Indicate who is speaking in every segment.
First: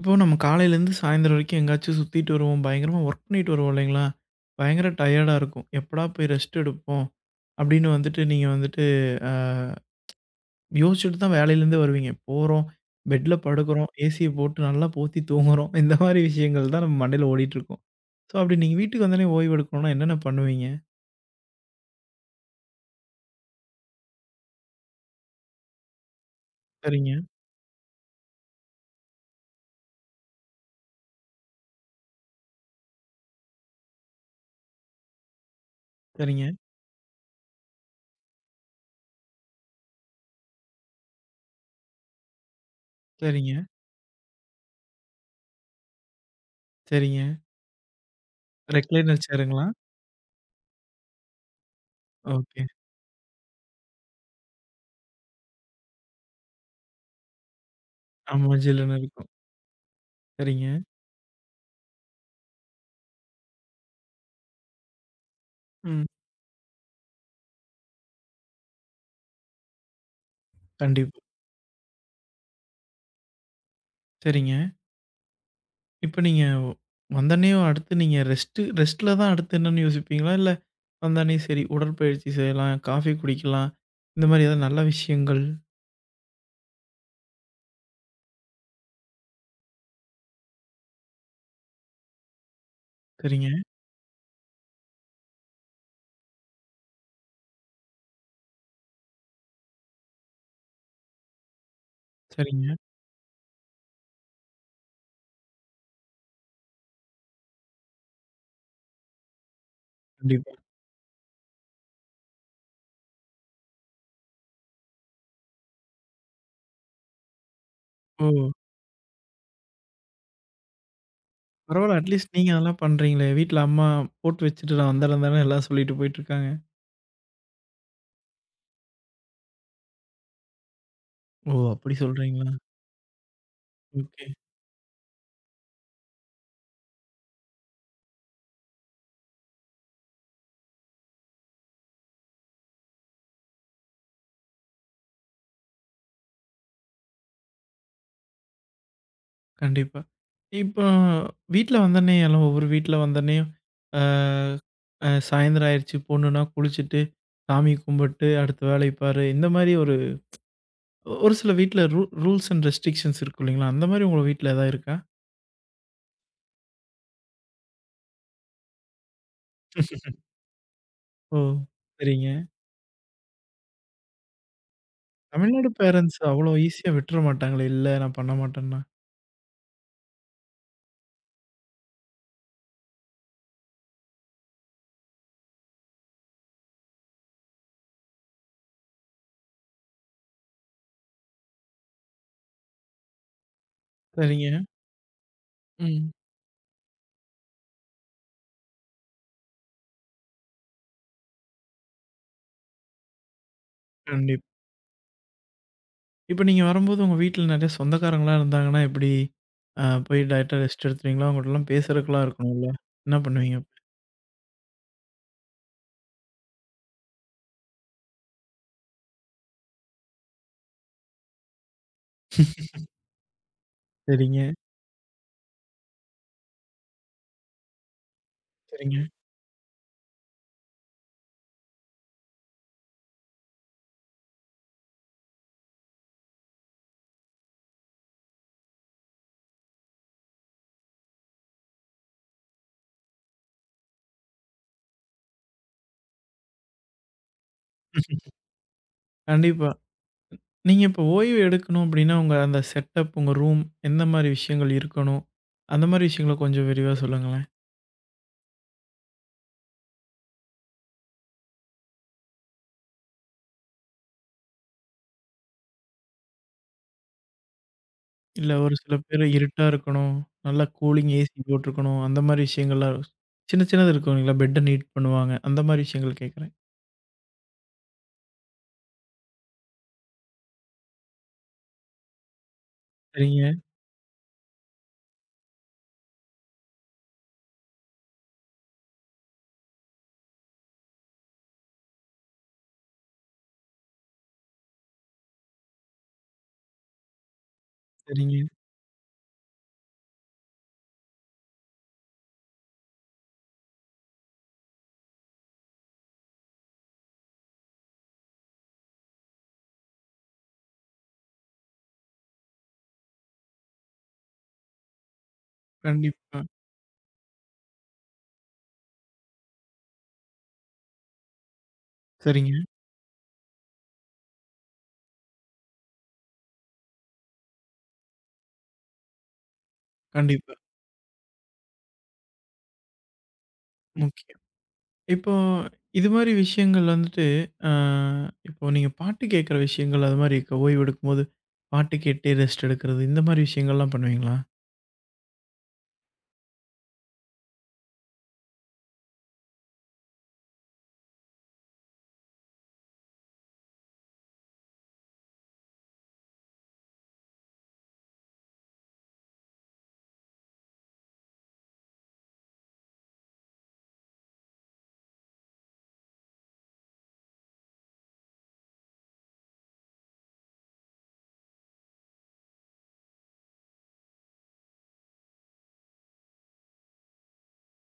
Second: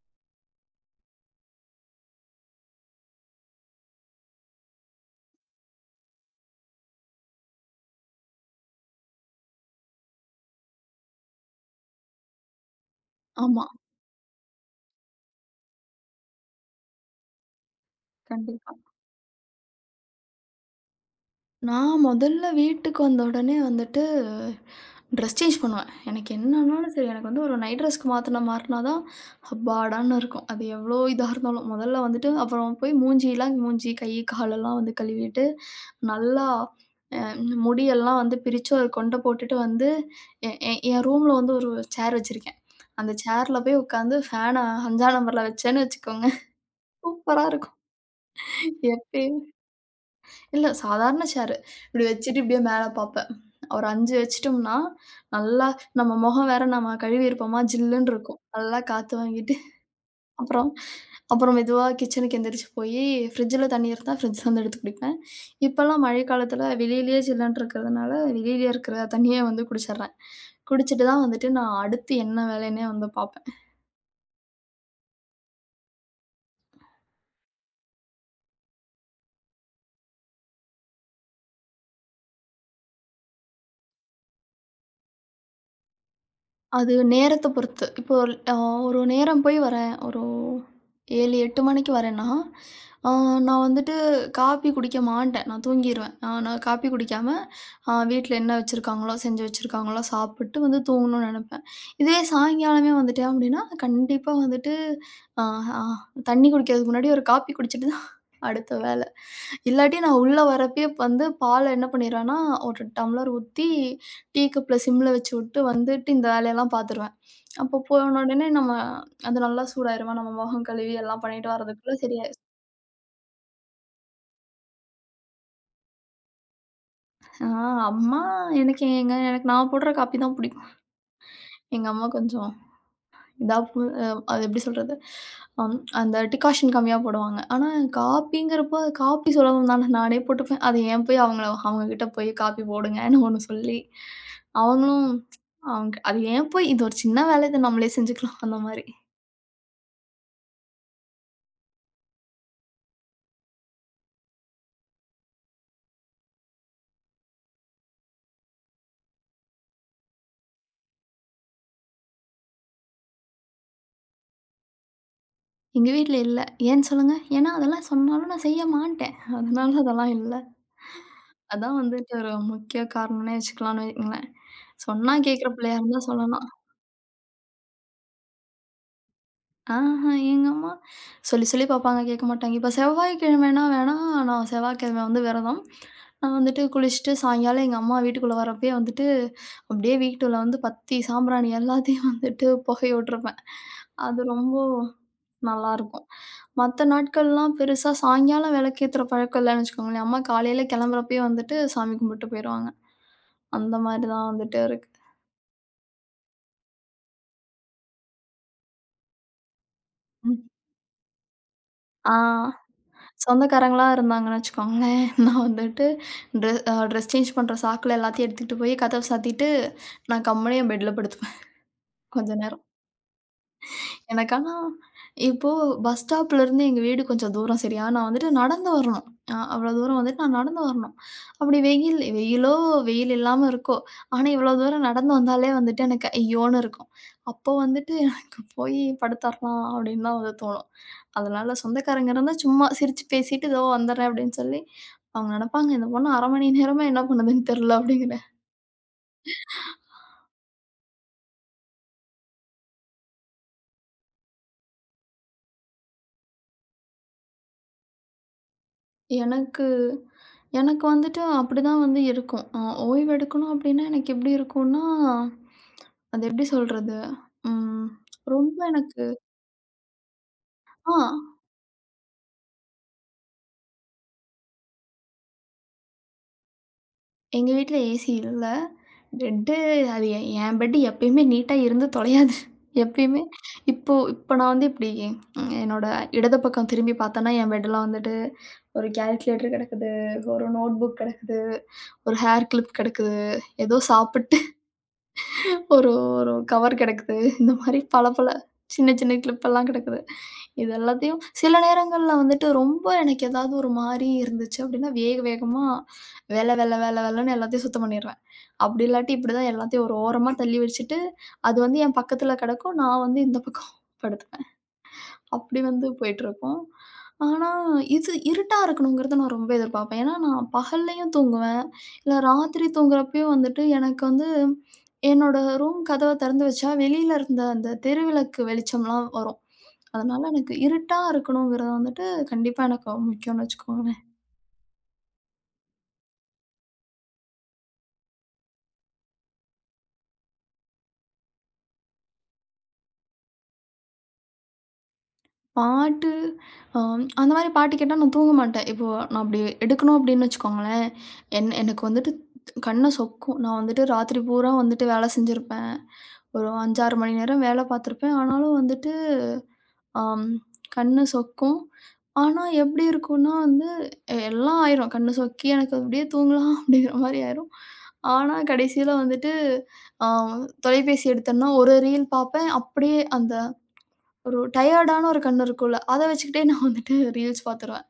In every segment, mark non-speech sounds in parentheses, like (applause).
Speaker 1: இப்போ நம்ம காலையிலேருந்து சாயந்தரம் வரைக்கும் எங்கேயாச்சும் சுத்திட்டு வருவோம். பயங்கரமா வொர்க் பண்ணிட்டு வருவோம் இல்லைங்களா? பயங்கர டயர்டா இருக்கும். எப்படா போய் ரெஸ்ட் எடுப்போம்? அப்படின்னு வந்துட்டு நீங்க வந்துட்டு அ யோசிச்சுட்டு தான் வேலையிலேருந்து வருவீங்க. போறோம், பெட்ல
Speaker 2: ஆமா.
Speaker 1: படுக்குறோம், ஏசிய போட்டு நல்லா போத்தி தூங்குறோம். இந்த மாரி விஷயங்கள் தான் நம்ம மண்டையில ஓடிட்டுருக்கும். ஸோ, அப்படி
Speaker 2: கண்டிப்பா.
Speaker 1: நீங்க வீட்டுக்கு வந்தோனே ஓய்வு எடுக்கணும்னா என்னென்ன பண்ணுவீங்க?
Speaker 2: நான் முதல்ல வீட்டுக்கு வந்த உடனே வந்துட்டு ட்ரெஸ் சேஞ்ச் பண்ணுவேன். எனக்கு என்னன்னாலும் சரி,
Speaker 1: சரிங்க.
Speaker 2: எனக்கு வந்து ஒரு நைட் ட்ரெஸ்க்கு மாத்துன மாறினா தான் அப்பாடான்னு இருக்கும். அது எவ்வளோ இதா இருந்தாலும். முதல்ல வந்துட்டு அப்புறம் போய் மூஞ்சிலாம் மூஞ்சி, கை, காலெல்லாம் வந்து கழுவிட்டு,
Speaker 1: சரிங்க.
Speaker 2: நல்லா அ முடியெல்லாம் வந்து பிரிச்சு ஒரு கொண்ட போட்டுட்டு வந்து, எ எ என் ரூம்ல வந்து ஒரு சேர் வச்சிருக்கேன். அந்த
Speaker 1: சரிங்க.
Speaker 2: சேர்ல போய் உட்காந்து ஃபேன 5ஆம் நம்பர்ல வச்சேன்னு வச்சுக்கோங்க.
Speaker 1: சரிங்க.
Speaker 2: சூப்பரா இருக்கும்.
Speaker 1: ரெக்லைனர்
Speaker 2: எப்பயும்
Speaker 1: சேருங்களா?
Speaker 2: இல்ல சாதாரண சேரு. இப்படி வச்சுட்டு இப்படியே
Speaker 1: ஓகே.
Speaker 2: மேல பாப்பேன். ஒரு 5 வச்சுட்டோம்னா, நல்லா நம்ம முகம் வேற நம்ம கழுவியிருப்போமா, ஜில்லுன்னு இருக்கும்.
Speaker 1: ஆமா,
Speaker 2: நல்லா
Speaker 1: ஜில்லுன்னு
Speaker 2: காத்து
Speaker 1: இருக்கும்.
Speaker 2: வாங்கிட்டு, அப்புறம்
Speaker 1: சரிங்க.
Speaker 2: அப்புறம் மெதுவா கிச்சனுக்கு எந்திரிச்சு போயி, ஃப்ரிட்ஜில தண்ணி இருந்தா ஃப்ரிட்ஜ்ல இருந்து எடுத்து குடிப்பேன். இப்பலாம்
Speaker 1: ம்.
Speaker 2: மழைக்காலத்தில வெளியிலயே ஜில்லுன்னு இருக்கிறதுனால, வெளியிலயே இருக்கிற தண்ணியே வந்து குடிச்சிடுறேன். குடிச்சிட்டு
Speaker 1: கண்டிப்பா.
Speaker 2: தான் வந்துட்டு நான் அடுத்து என்ன வேலைன்னே வந்து பாப்பேன்.
Speaker 1: சரிங்க. இப்ப நீங்க வந்தோனே அடுத்து நீங்க ரெஸ்ட்டு ரெஸ்ட்ல தான் அடுத்து என்னன்னு யோசிப்பீங்களா? இல்ல வந்தோனே சரி உடற்பயிற்சி செய்யலாம், காஃபி குடிக்கலாம், இந்த மாரி ஏதாவது நல்ல விஷயங்கள்.
Speaker 2: அது நேரத்த பொறுத்து. இப்போ அ ஒரு நேரம் போய் வரேன். ஒரு 7, 8 மணிக்கு வரேன்னா, அ
Speaker 1: சரிங்க.
Speaker 2: நான் வந்துட்டு காப்பி குடிக்க மாட்டேன். நான் தூங்கிருவேன். நான் காப்பி குடிக்காம வீட்ல என்ன வச்சிருக்காங்களோ, செஞ்சு வச்சிருக்காங்களோ சாப்பிட்டு வந்து தூங்கணும்னு நெனைப்பேன். இதுவே
Speaker 1: சரிங்க.
Speaker 2: சாயங்காலமே வந்துட்டேன் அப்டின்னா, கண்டிப்பா வந்துட்டு அ அ தண்ணி குடிக்கிறதுக்கு முன்னாடி ஒரு காப்பி குடிச்சிட்டு தான் அடுத்த வேல. இல்லாட்டி நான் உள்ள
Speaker 1: கண்டிப்பா.
Speaker 2: வரப்பயே வந்து பால என்ன பண்ணிருவேன்னா, ஒரு டம்ளர் ஊத்தி, டீ கப்ல சிம்ல வச்சு விட்டு வந்துட்டு இந்த வேலையெல்லாம் பார்த்துருவேன். அப்போ போன
Speaker 1: ஓ!
Speaker 2: உடனே நம்ம அது நல்லா சூடாயிருமா, நம்ம மொகம் கழுவி எல்லாம் பண்ணிட்டு
Speaker 1: பரவால்ல
Speaker 2: வரதுக்குள்ள
Speaker 1: அட்லீஸ்ட்
Speaker 2: சரியாயிரும்.
Speaker 1: நீங்க அதெல்லாம் பண்றீங்களே! வீட்ல அம்மா போட்டு வச்சுட்டு நான் வந்துடுறேன் தானே எல்லாம் சொல்லிட்டு போயிட்டுருக்காங்க.
Speaker 2: ஆ. அம்மா எனக்கு நான் போடுற காப்பி தான் பிடிக்கும்.
Speaker 1: ஓ!
Speaker 2: எங்க
Speaker 1: அப்படி
Speaker 2: அம்மா கொஞ்சம்
Speaker 1: சொல்றீங்களா?
Speaker 2: டாக்குமெ அ
Speaker 1: ஓகே.
Speaker 2: அது எப்படி சொல்றது? அம் அந்த டிகாஷன் கம்மியா போடுவாங்க. ஆனா காப்பிங்கிறப்போ காப்பி சுலபம் தானே நானே போட்டுப்பேன். அத ஏன் போய் அவங்கள அவங்க கிட்ட போய் காப்பி போடுங்கன்னு ஒண்ணு சொல்லி, அவங்களும் அவங்க அது ஏன் போய் இது ஒரு சின்ன வேலை இத நம்மளே செஞ்சுக்கலாம் அந்த மாரி.
Speaker 1: கண்டிப்பா. இப்போ வீட்ல வந்தோனே எல்லாம் ஒவ்வொரு வீட்ல வந்தோனே அ அ சாயந்தரம் ஆயிருச்சு பொண்ணுன்னா குளிச்சுட்டு, சாமி கும்பிட்டு அடுத்த வேலைய பாரு. இந்த மாரி ஒரு ஒரு சில வீட்ல ரூல்ஸ் அண்ட் ரெஸ்ட்ரிக்ஷன்ஸ் இருக்கும் இல்லைங்களா? அந்த மாரி உங்க வீட்ல ஏதாவது இருக்கா?
Speaker 2: எங்க வீட்ல இல்ல. ஏன்னு சொல்லுங்க? ஏன்னா அதெல்லாம் சொன்னாலும் நான் செய்ய மாட்டேன். அதனால அதெல்லாம் இல்ல.
Speaker 1: ஓ!
Speaker 2: அதான் வந்துட்டு
Speaker 1: சரிங்க.
Speaker 2: ஒரு முக்கிய காரணம்னே வச்சுக்கலாம்னு வையுங்களேன். சொன்னா கேட்கிற
Speaker 1: தமிழ்நாடு
Speaker 2: பிள்ளையா இருந்தா
Speaker 1: பேரன்ட்ஸ்
Speaker 2: சொல்லலாம்.
Speaker 1: அவ்வளோ ஈஸியா விட்டுற மாட்டாங்களே! இல்ல நான் பண்ண மாட்டேன்னா.
Speaker 2: ஆஹா. எங்க அம்மா சொல்லி சொல்லி பார்ப்பாங்க, கேட்க மாட்டாங்க. இப்ப செவ்வாய்க்கிழமைனா வேணா, நான் செவ்வாய்க்கிழமை வந்து விரதம். நான் வந்துட்டு குளிச்சுட்டு சாயங்காலம் எங்க அம்மா வீட்டுக்குள்ள வரப்பயே வந்துட்டு, அப்படியே வீட்டுல வந்து பத்தி சாம்பிராணி எல்லாத்தையும் வந்துட்டு புகையுட்ருப்பேன். அது
Speaker 1: சரிங்க.
Speaker 2: ரொம்ப நல்லாருக்கும்.
Speaker 1: ம்.
Speaker 2: மத்த நாட்கள்லாம் பெருசா சாயங்காலம் விளக்கேத்துற பழக்கம் இல்லன்னு வச்சுக்கோங்களேன். அம்மா காலையில கிளம்புறப்பயே வந்துட்டு சாமி கும்பிட்டு போயிருவாங்க. அந்த மாரி தான்
Speaker 1: கண்டிப்பா.
Speaker 2: வந்துட்டு இருக்கு.
Speaker 1: இப்ப நீங்க வரும்போது உங்க வீட்ல நெறைய சொந்தக்காரங்கலாம் இருந்தாங்கன்னா எப்படி? போய்
Speaker 2: ம்.
Speaker 1: டைரக்ட்டா ரெஸ்ட் எடுத்துருவீங்களா? அவங்கட்டலாம்
Speaker 2: ஆ.
Speaker 1: பேசுறதுக்குலாம் இருக்கணும்ல? என்ன பண்ணுவீங்க?
Speaker 2: சொந்தக்காரங்களா இருந்தாங்கன்னு வச்சுக்கோங்களேன், (laughs) நான் வந்துட்டு ட்ரெஸ் சேஞ்ச் பண்ற சாக்குல எல்லாத்தையும் எடுத்துக்கிட்டு போய் கதவ சாத்திட்டு, நான் கம்முனு என் பெட்ல படுத்துப்பேன் கொஞ்ச நேரம். எனக்கு
Speaker 1: சரிங்க.
Speaker 2: ஆனா, இப்போ பஸ் ஸ்டாப்லருந்து எங்க வீடு கொஞ்சம் தூரம் சரியா, நான் வந்துட்டு நடந்து
Speaker 1: சரிங்க.
Speaker 2: வரணும். அவ்வளோ தூரம் வந்துட்டு நான் நடந்து வரணும். அப்படி வெயில் வெயிலோ, வெயில் இல்லாம இருக்கோ, ஆனா இவ்வளோ தூரம் நடந்து வந்தாலே வந்துட்டு எனக்கு ஐயோன்னு இருக்கும். அப்போ வந்துட்டு எனக்கு போய் படுத்தரலாம் அப்படின்னு தான் வந்து தோணும். அதனால சொந்தக்காரங்க இருந்தா சும்மா சிரிச்சு பேசிட்டு ஏதோ வந்துடுறேன் அப்படின்னு சொல்லி அவங்க நெனைப்பாங்க, இந்த பொண்ணு 1/2 மணி நேரமா என்ன பண்ணுதுன்னு தெரியல அப்படிங்கிற.
Speaker 1: கண்டிப்பா. நீங்க இப்ப ஓய்வு எடுக்கணும் அப்படின்னா, உங்க அந்த செட்டப், உங்க ரூம் எந்த மாரி விஷயங்கள் இருக்கணும்? அந்த மாரி விஷயங்கள கொஞ்சம் விரிவா சொல்லுங்களேன்.
Speaker 2: எனக்கு எனக்கு வந்துட்டு அப்படிதான் வந்து இருக்கும். ஓய்வு எடுக்கணும் அப்படின்னா, எனக்கு எப்படி இருக்கும்னா, அது எப்படி சொல்றது? ம்
Speaker 1: இல்ல
Speaker 2: ரொம்ப
Speaker 1: ஒரு சில
Speaker 2: எனக்கு.
Speaker 1: பேரு இருட்டா இருக்கணும். நல்லா
Speaker 2: ஆ.
Speaker 1: கூலிங் ஏசி போட்டிருக்கணும். அந்த மாரி விஷயங்கள்லாம் சின்ன சின்னது இருக்கும் இல்லைங்களா? பெட்ட நீட் பண்ணுவாங்க. அந்த மாரி விஷயங்கள் கேட்குறேன்.
Speaker 2: எங்க வீட்ல ஏசி இல்ல. பெட்டு அது எ என் பெட்டு எப்பயுமே நீட்டா இருந்து தொலையாது. எப்பயுமே
Speaker 1: சரிங்க.
Speaker 2: இப்போ இப்போ நான் வந்து இப்படி என்னோட இடது பக்கம் திரும்பி பார்த்தேன்னா, என் பெட்லாம் வந்துட்டு ஒரு கால்குலேட்டர் கிடக்குது, ஒரு நோட்புக் கிடக்குது, ஒரு ஹேர் கிளிப் கிடக்குது, ஏதோ சாப்பிட்டு ஒரு ஒரு கவர் கிடைக்குது. இந்த மாரி பல பல
Speaker 1: சரிங்க.
Speaker 2: சின்ன சின்ன கிளிப்பெல்லாம் கிடைக்குது. இது எல்லாத்தையும் சில நேரங்கள்ல வந்துட்டு ரொம்ப எனக்கு ஏதாவது ஒரு மாரி இருந்துச்சு அப்படின்னா, வேக வேகமா வெல வெல வெல வெலன்னு எல்லாத்தையும் சுத்தம் பண்ணிருவேன். அப்படி இல்லாட்டி இப்படிதான் எல்லாத்தையும் ஒரு ஓரமா தள்ளி வச்சுட்டு, அது வந்து என் பக்கத்துல கிடக்கும். நான் வந்து இந்த பக்கம் படுத்துப்பேன். அப்படி வந்து
Speaker 1: கண்டிப்பா.
Speaker 2: போயிட்டுருக்கும். ஆனா, இது இருட்டா இருக்கணுங்கிறத நான் ரொம்ப எதிர்பார்ப்பேன். ஏன்னா, நான் பகல்லேயும் தூங்குவேன். இல்ல
Speaker 1: சரிங்க.
Speaker 2: ராத்திரி தூங்குறப்பயும் வந்துட்டு எனக்கு வந்து என்னோட ரூம் கதவ திறந்து வச்சா வெளியில இருந்த அந்த தெருவிளக்கு வெளிச்சம்லாம் வரும். அதனால
Speaker 1: கண்டிப்பா.
Speaker 2: எனக்கு இருட்டா இருக்கணுங்கிறது வந்துட்டு கண்டிப்பா எனக்கு முக்கியம்னு வச்சுக்கோங்களேன்.
Speaker 1: முக்கியம். இப்போ இது மாரி விஷயங்கள் வந்துட்டு, அ இப்போ நீங்க பாட்டு கேட்குற விஷயங்கள் அது மாரி இருக்கா? ஓய்வு எடுக்கும்போது பாட்டு கேட்டே ரெஸ்ட் எடுக்கிறது, இந்த மாரி விஷயங்கள்லாம் பண்ணுவீங்களா?
Speaker 2: பாட்டு. அந்த மாரி பாட்டு கேட்டா நான் தூங்க மாட்டேன். இப்போ நான் அப்படி எடுக்கணும் அப்படின்னு வச்சுக்கோங்களேன், என் எனக்கு வந்துட்டு கண்ண சொக்கும். நான் வந்துட்டு ராத்திரி பூரா வந்துட்டு வேலை செஞ்சிருப்பேன். ஒரு 5, 6 மணி நேரம் வேலை பார்த்துருப்பேன். ஆனாலும் வந்துட்டு அம் கண்ணு சொக்கும். ஆனா எப்படி இருக்கும்னா வந்து எல்லாம் ஆயிரும். கண்ணு சொக்கி எனக்கு அப்படியே தூங்கலாம் (laughs) அப்படிங்கிற மாரி ஆயிரும். ஆனா கடைசியில வந்துட்டு அ தொலைபேசி எடுத்தேன்னா ஒரு ரீல் பார்ப்பேன். அப்படியே அந்த ஒரு டயர்டான ஒரு கண்ணு இருக்கும்ல, அத வச்சுக்கிட்டே நான் வந்துட்டு ரீல்ஸ் பார்த்துருவேன்.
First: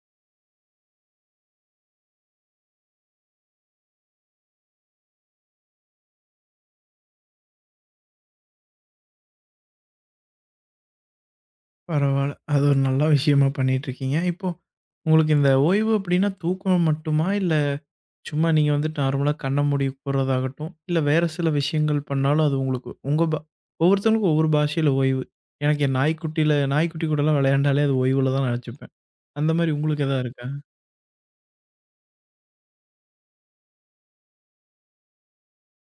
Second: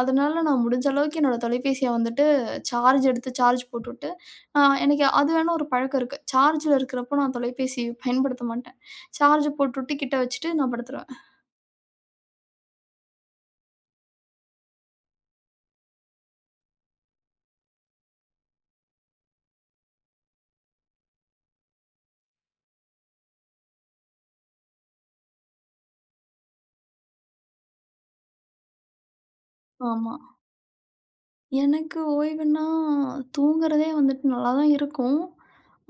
Speaker 2: அதனால நான் முடிஞ்ச அளவுக்கு என்னோட தொலைபேசிய வந்துட்டு சார்ஜ் எடுத்து சார்ஜ் போட்டுவிட்டு, அ எனக்கு அது வேணா ஒரு பழக்கம் இருக்கு. சார்ஜ்ல இருக்கிறப்போ நான் தொலைபேசி பயன்படுத்த மாட்டேன். சார்ஜ் போட்டுவிட்டு கிட்ட வச்சுட்டு நான் படுத்துருவேன்.
Speaker 1: பரவால்ல. அது ஒரு நல்ல விஷயமா பண்ணிட்டு இருக்கீங்க. இப்போ உங்களுக்கு இந்த ஓய்வு அப்படின்னா தூக்கம் மட்டுமா? இல்ல சும்மா நீங்க வந்துட்டு நார்மலா கண்ண மூடி போடுறதாகட்டும், இல்ல வேற சில விஷயங்கள் பண்ணாலும் அது உங்களுக்கு உங்க பா ஒவ்வொருத்தவங்களுக்கும் ஒவ்வொரு பாஷையில ஓய்வு. எனக்கு என் நாய்க்குட்டியில நாய்க்குட்டி கூடலாம் விளையாண்டாலே அது ஓய்வுல தான் நெனச்சுப்பேன். அந்த மாரி உங்களுக்கு
Speaker 2: ஆமா.
Speaker 1: எதாவது இருக்கா?
Speaker 2: எனக்கு ஓய்வுன்னா தூங்குறதே வந்துட்டு நல்லா தான் இருக்கும்.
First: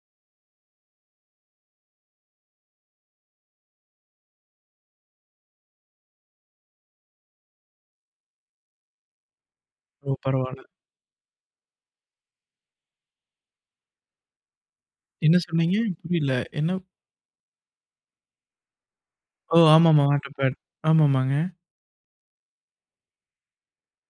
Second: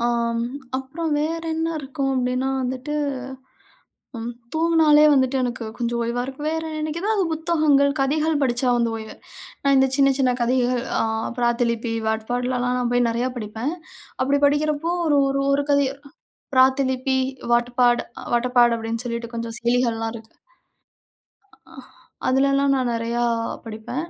Speaker 2: ஆம், அப்புறம் வேற என்ன இருக்கும் அப்டின்னா வந்துட்டு. ம். தூங்குனாலே வந்துட்டு எனக்கு கொஞ்சம் ஓய்வா இருக்கும். வேற எனக்கு ஏதாவது புத்தகங்கள், கதைகள் படிச்சா வந்து ஓய்வு. நான் இந்த சின்ன
Speaker 1: ஓ!
Speaker 2: சின்ன
Speaker 1: பரவால்ல.
Speaker 2: கதைகள் "பிராத்திலிபி", "வாட்பாட்லலாம்" நான் போய் நெறையா படிப்பேன். அப்படி படிக்கிறப்போ ஒரு
Speaker 1: என்ன
Speaker 2: ஒரு ஒரு
Speaker 1: சொன்னீங்க?
Speaker 2: கதை
Speaker 1: புரியல. என்ன?
Speaker 2: "பிராத்திலிபி", "வாட்பாட்", "வாட்டபாட்" அப்படின்னு சொல்லிட்டு கொஞ்சம்
Speaker 1: ஓ! ஆமாமா.
Speaker 2: செயலிகள்லாம் இருக்கு.
Speaker 1: Water pad. ஆமாமாங்க.
Speaker 2: அ அதுலலாம் நான் நெறையா படிப்பேன்.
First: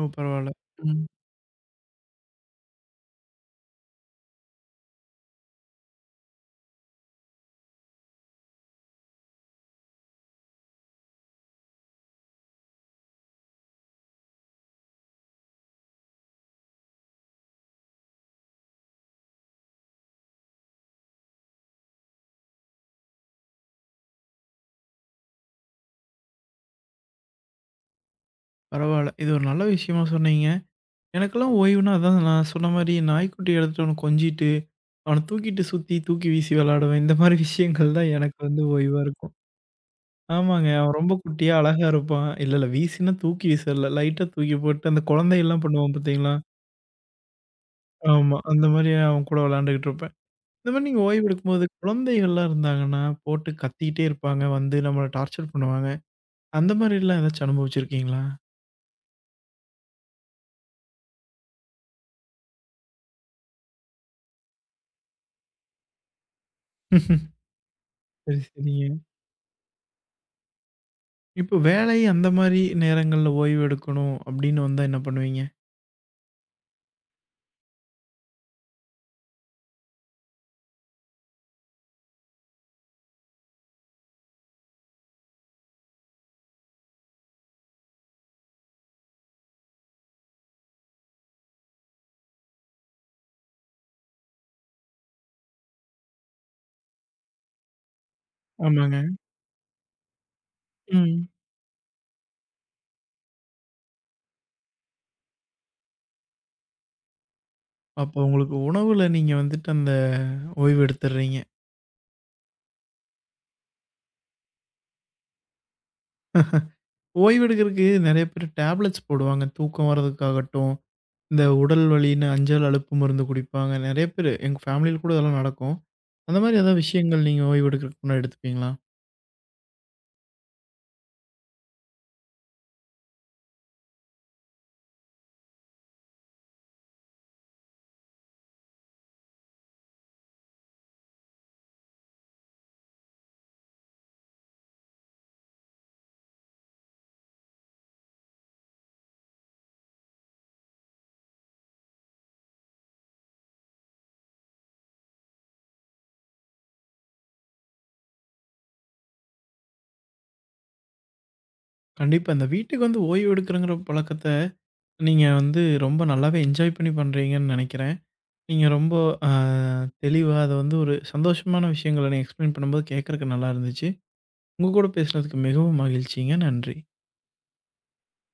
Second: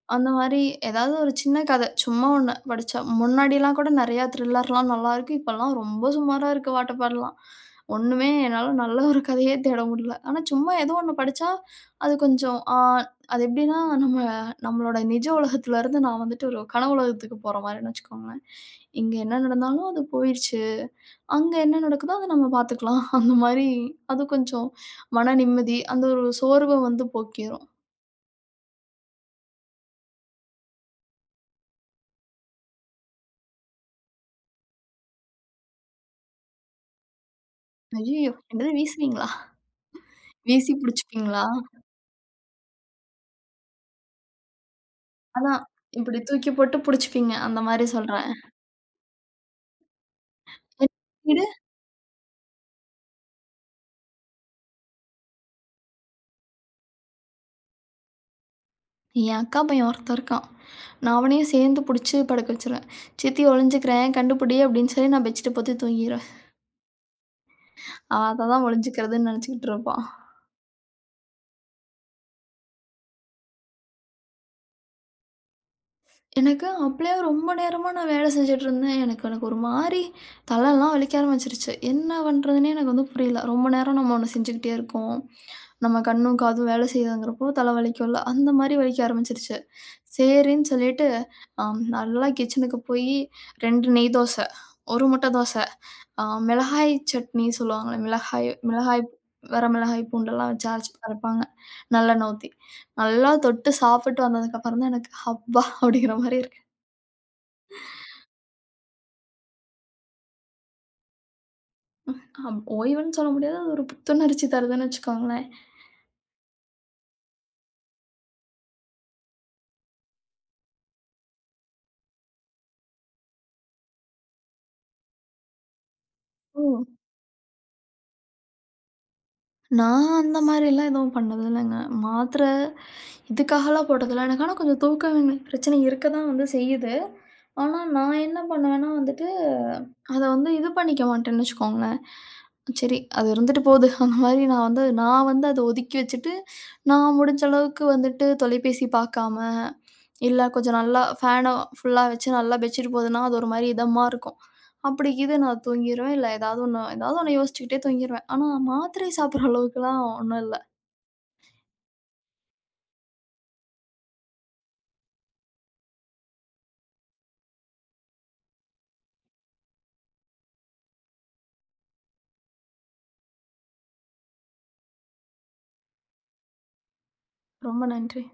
Speaker 1: ஓ!
Speaker 2: அந்த
Speaker 1: பரவால்ல.
Speaker 2: மாரி
Speaker 1: ம்.
Speaker 2: ஏதாவது ஒரு சின்ன கதை, சும்மா ஒண்ணு படிச்சா. முன்னாடிலாம் கூட நெறையா த்ரில்லர்லாம் நல்லாருக்கும். இப்பலாம் ரொம்ப சுமாரா இருக்கு வாட்டப்பாடிலாம். ஒண்ணுமே என்னால நல்ல ஒரு கதையே தேட முடியல. ஆனா சும்மா ஏதோ ஒண்ணு படிச்சா, அது கொஞ்சம். அது எப்படின்னா, நம்ம நம்மளோட நிஜ உலகத்துலருந்து நான் வந்துட்டு ஒரு கனவு உலகத்துக்கு போற மாரின்னு வச்சுக்கோங்களேன். இங்க என்ன நடந்தாலும் அது போயிருச்சு. அங்க என்ன நடக்குதோ அத நம்ம பார்த்துக்கலாம். அந்த மாரி அது கொஞ்சம் மன நிம்மதி, அந்த ஒரு சோர்வ வந்து போக்கிரும்.
Speaker 1: பரவால்ல. இது ஒரு நல்ல விஷயமா சொன்னீங்க. எனக்கெல்லாம் ஓய்வுனா அதான் நான் சொன்ன மாரி நாய்க்குட்டி எடுத்துட்டு அவன கொஞ்சிட்டு, அவன தூக்கிட்டு சுத்தி, தூக்கி வீசி விளையாடுவேன். இந்த மாரி விஷயங்கள் தான்
Speaker 2: ஐயய்யோ!
Speaker 1: எனக்கு வந்து
Speaker 2: என்னது
Speaker 1: ஓய்வா
Speaker 2: வீசுறீங்களா?
Speaker 1: இருக்கும். ஆமாங்க.
Speaker 2: வீசி
Speaker 1: அவன் ரொம்ப
Speaker 2: புடிச்சுப்பீங்களா?
Speaker 1: குட்டியா, அழகா இருப்பான். இல்ல, இல்ல வீசினா தூக்கி வீசல. லைட்டா தூக்கி போட்டு, அந்த
Speaker 2: அதான்.
Speaker 1: குழந்தையெல்லாம் பண்ணுவான்
Speaker 2: இப்படி
Speaker 1: பார்த்தீங்களா?
Speaker 2: தூக்கி போட்டு புடிச்சுப்பீங்க. அந்த மாரி சொல்றேன்.
Speaker 1: ஆமா. அந்த மாரி அவன் கூட விளையாண்டுகிட்டு இருப்பேன். இந்த மாரி
Speaker 2: என்
Speaker 1: நீங்க ஓய்வு
Speaker 2: வீடு.
Speaker 1: எடுக்கும்போது குழந்தைகள்லாம் இருந்தாங்கன்னா, போட்டு கத்திக்கிட்டே இருப்பாங்க. வந்து நம்மள டார்ச்சர் பண்ணுவாங்க. அந்த மாரிலாம் ஏதாச்சும் அனுபவிச்சிருக்கீங்களா?
Speaker 2: என் அக்கா பையன் ஒருத்தன் இருக்கான். நான் அவனையும் சேர்ந்து புடிச்சு படுக்க வச்சுருவேன். சித்தி ஒளிஞ்சுக்கிறேன், கண்டுபுடி அப்படின்னு சொல்லி நான் பெட்ஷீட்ட போத்தி தூங்கிருவேன்.
Speaker 1: (laughs)
Speaker 2: அவன்
Speaker 1: சரி,
Speaker 2: அததான்
Speaker 1: சரிங்க.
Speaker 2: ஒளிஞ்சுக்கிறதுன்னு நெனச்சுக்கிட்டு இருப்பான்.
Speaker 1: இப்போ வேலை அந்த மாரி நேரங்கள்ல ஓய்வு எடுக்கணும் அப்படின்னு வந்தா என்ன பண்ணுவீங்க?
Speaker 2: எனக்கு அப்பயே ரொம்ப நேரமா நான் வேலை செஞ்சுட்டு இருந்தேன். எனக்கு எனக்கு ஒரு மாரி தலைலாம் வலிக்க ஆரம்பிச்சுருச்சு. என்ன பண்றதுன்னே எனக்கு வந்து புரியல. ரொம்ப நேரம் நம்ம ஒண்ணு செஞ்சுக்கிட்டே இருக்கோம். நம்ம கண்ணும், காதும் வேலை செய்யுதுங்கிறப்போ தலை வலிக்கும்ல. அந்த மாரி வலிக்க ஆரம்பிச்சுருச்சு. சரின்னு சொல்லிட்டு, நல்லா கிச்சனுக்கு போயி 2 நெய் தோசை, 1 முட்டை தோசை. ஆ, மிளகாய் சட்னி சொல்லுவாங்கல்ல. மிளகாய்
Speaker 1: ஆமாங்க.
Speaker 2: மிளகாய் வர மிளகாய் பூண்டெல்லாம் வச்சு அரைச்சு
Speaker 1: ம்.
Speaker 2: அரைப்பாங்க. நல்லெண்ணெய் ஊத்தி. நல்லா தொட்டு சாப்பிட்டு வந்ததுக்கப்புறம் தான் எனக்கு ஹப்பா! அப்படிங்கிற மாரி இருக்கு.
Speaker 1: அப்போ உங்களுக்கு உணவுல நீங்க வந்துட்டு அந்த ஓய்வு எடுத்துடுறீங்க.
Speaker 2: அப் ஓய்வுன்னு சொல்ல முடியாது. அது ஒரு புத்துணர்ச்சி தருதுன்னு வச்சுக்கோங்களேன்.
Speaker 1: ஓய்வெடுக்கிறதுக்கு நெறைய பேர் டேப்லெட்ஸ் போடுவாங்க. தூக்கம் வரதுக்காகட்டும், இந்த உடல் வலின்னு அஞ்சால் அலுப்பு மருந்து குடிப்பாங்க. நெறைய பேரு எங்க ஃபேமிலியில கூட இதெல்லாம் நடக்கும். அந்த மாரி
Speaker 2: ஓ!
Speaker 1: ஏதாவது விஷயங்கள் நீங்க ஓய்வு எடுக்கிறதுக்கு முன்னாடி எடுத்துப்பீங்களா?
Speaker 2: நான் அந்த மாரிலாம் எதுவும் பண்ணது இல்லங்க. மாத்திரை இதுக்காகலாம் போட்டதில்ல. எனக்கு ஆனா கொஞ்சம் தூக்க பிரச்சனை இருக்க தான் வந்து செய்யுது. ஆனா நான் என்ன பண்ணுவேன்னா வந்துட்டு அத வந்து இது பண்ணிக்க மாட்டேன்னு வச்சுக்கோங்களேன். சரி அது இருந்துட்டு போது. (laughs) அந்த மாரி நான் வந்து அத ஒதுக்கி வச்சுட்டு, நான் முடிஞ்ச அளவுக்கு வந்துட்டு தொலைபேசி பார்க்காம, இல்ல கொஞ்சம் நல்லா ஃபேன ஃபுல்லா வச்சு நல்லா பெட்ஷீட் போதுனா, அது ஒரு மாரி இதமா இருக்கும். அப்படி இது நான் தூங்கிருவேன். இல்ல ஏதாவது ஒண்ணு யோசிச்சுக்கிட்டே தூங்கிருவேன். ஆனா மாத்திரை சாப்பிடுற அளவுக்குலாம் ஒண்ணும் இல்ல.
Speaker 1: கண்டிப்பா. இந்த வீட்டுக்கு வந்து ஓய்வு எடுக்கிறங்கிற பழக்கத்த நீங்க வந்து ரொம்ப நல்லாவே என்ஜாய் பண்ணி பண்றீங்கன்னு நெனைக்கிறேன். நீங்க ரொம்ப அ தெளிவா அத வந்து ஒரு சந்தோஷமான விஷயங்கள நீங்க எக்ஸ்பிளைன் பண்ணும்போது கேட்கறக்கு நல்லா இருந்துச்சு. உங்க கூட பேசுனதுக்கு மிகவும் மகிழ்ச்சிங்க. நன்றி.
Speaker 2: ரொம்ப நன்றி.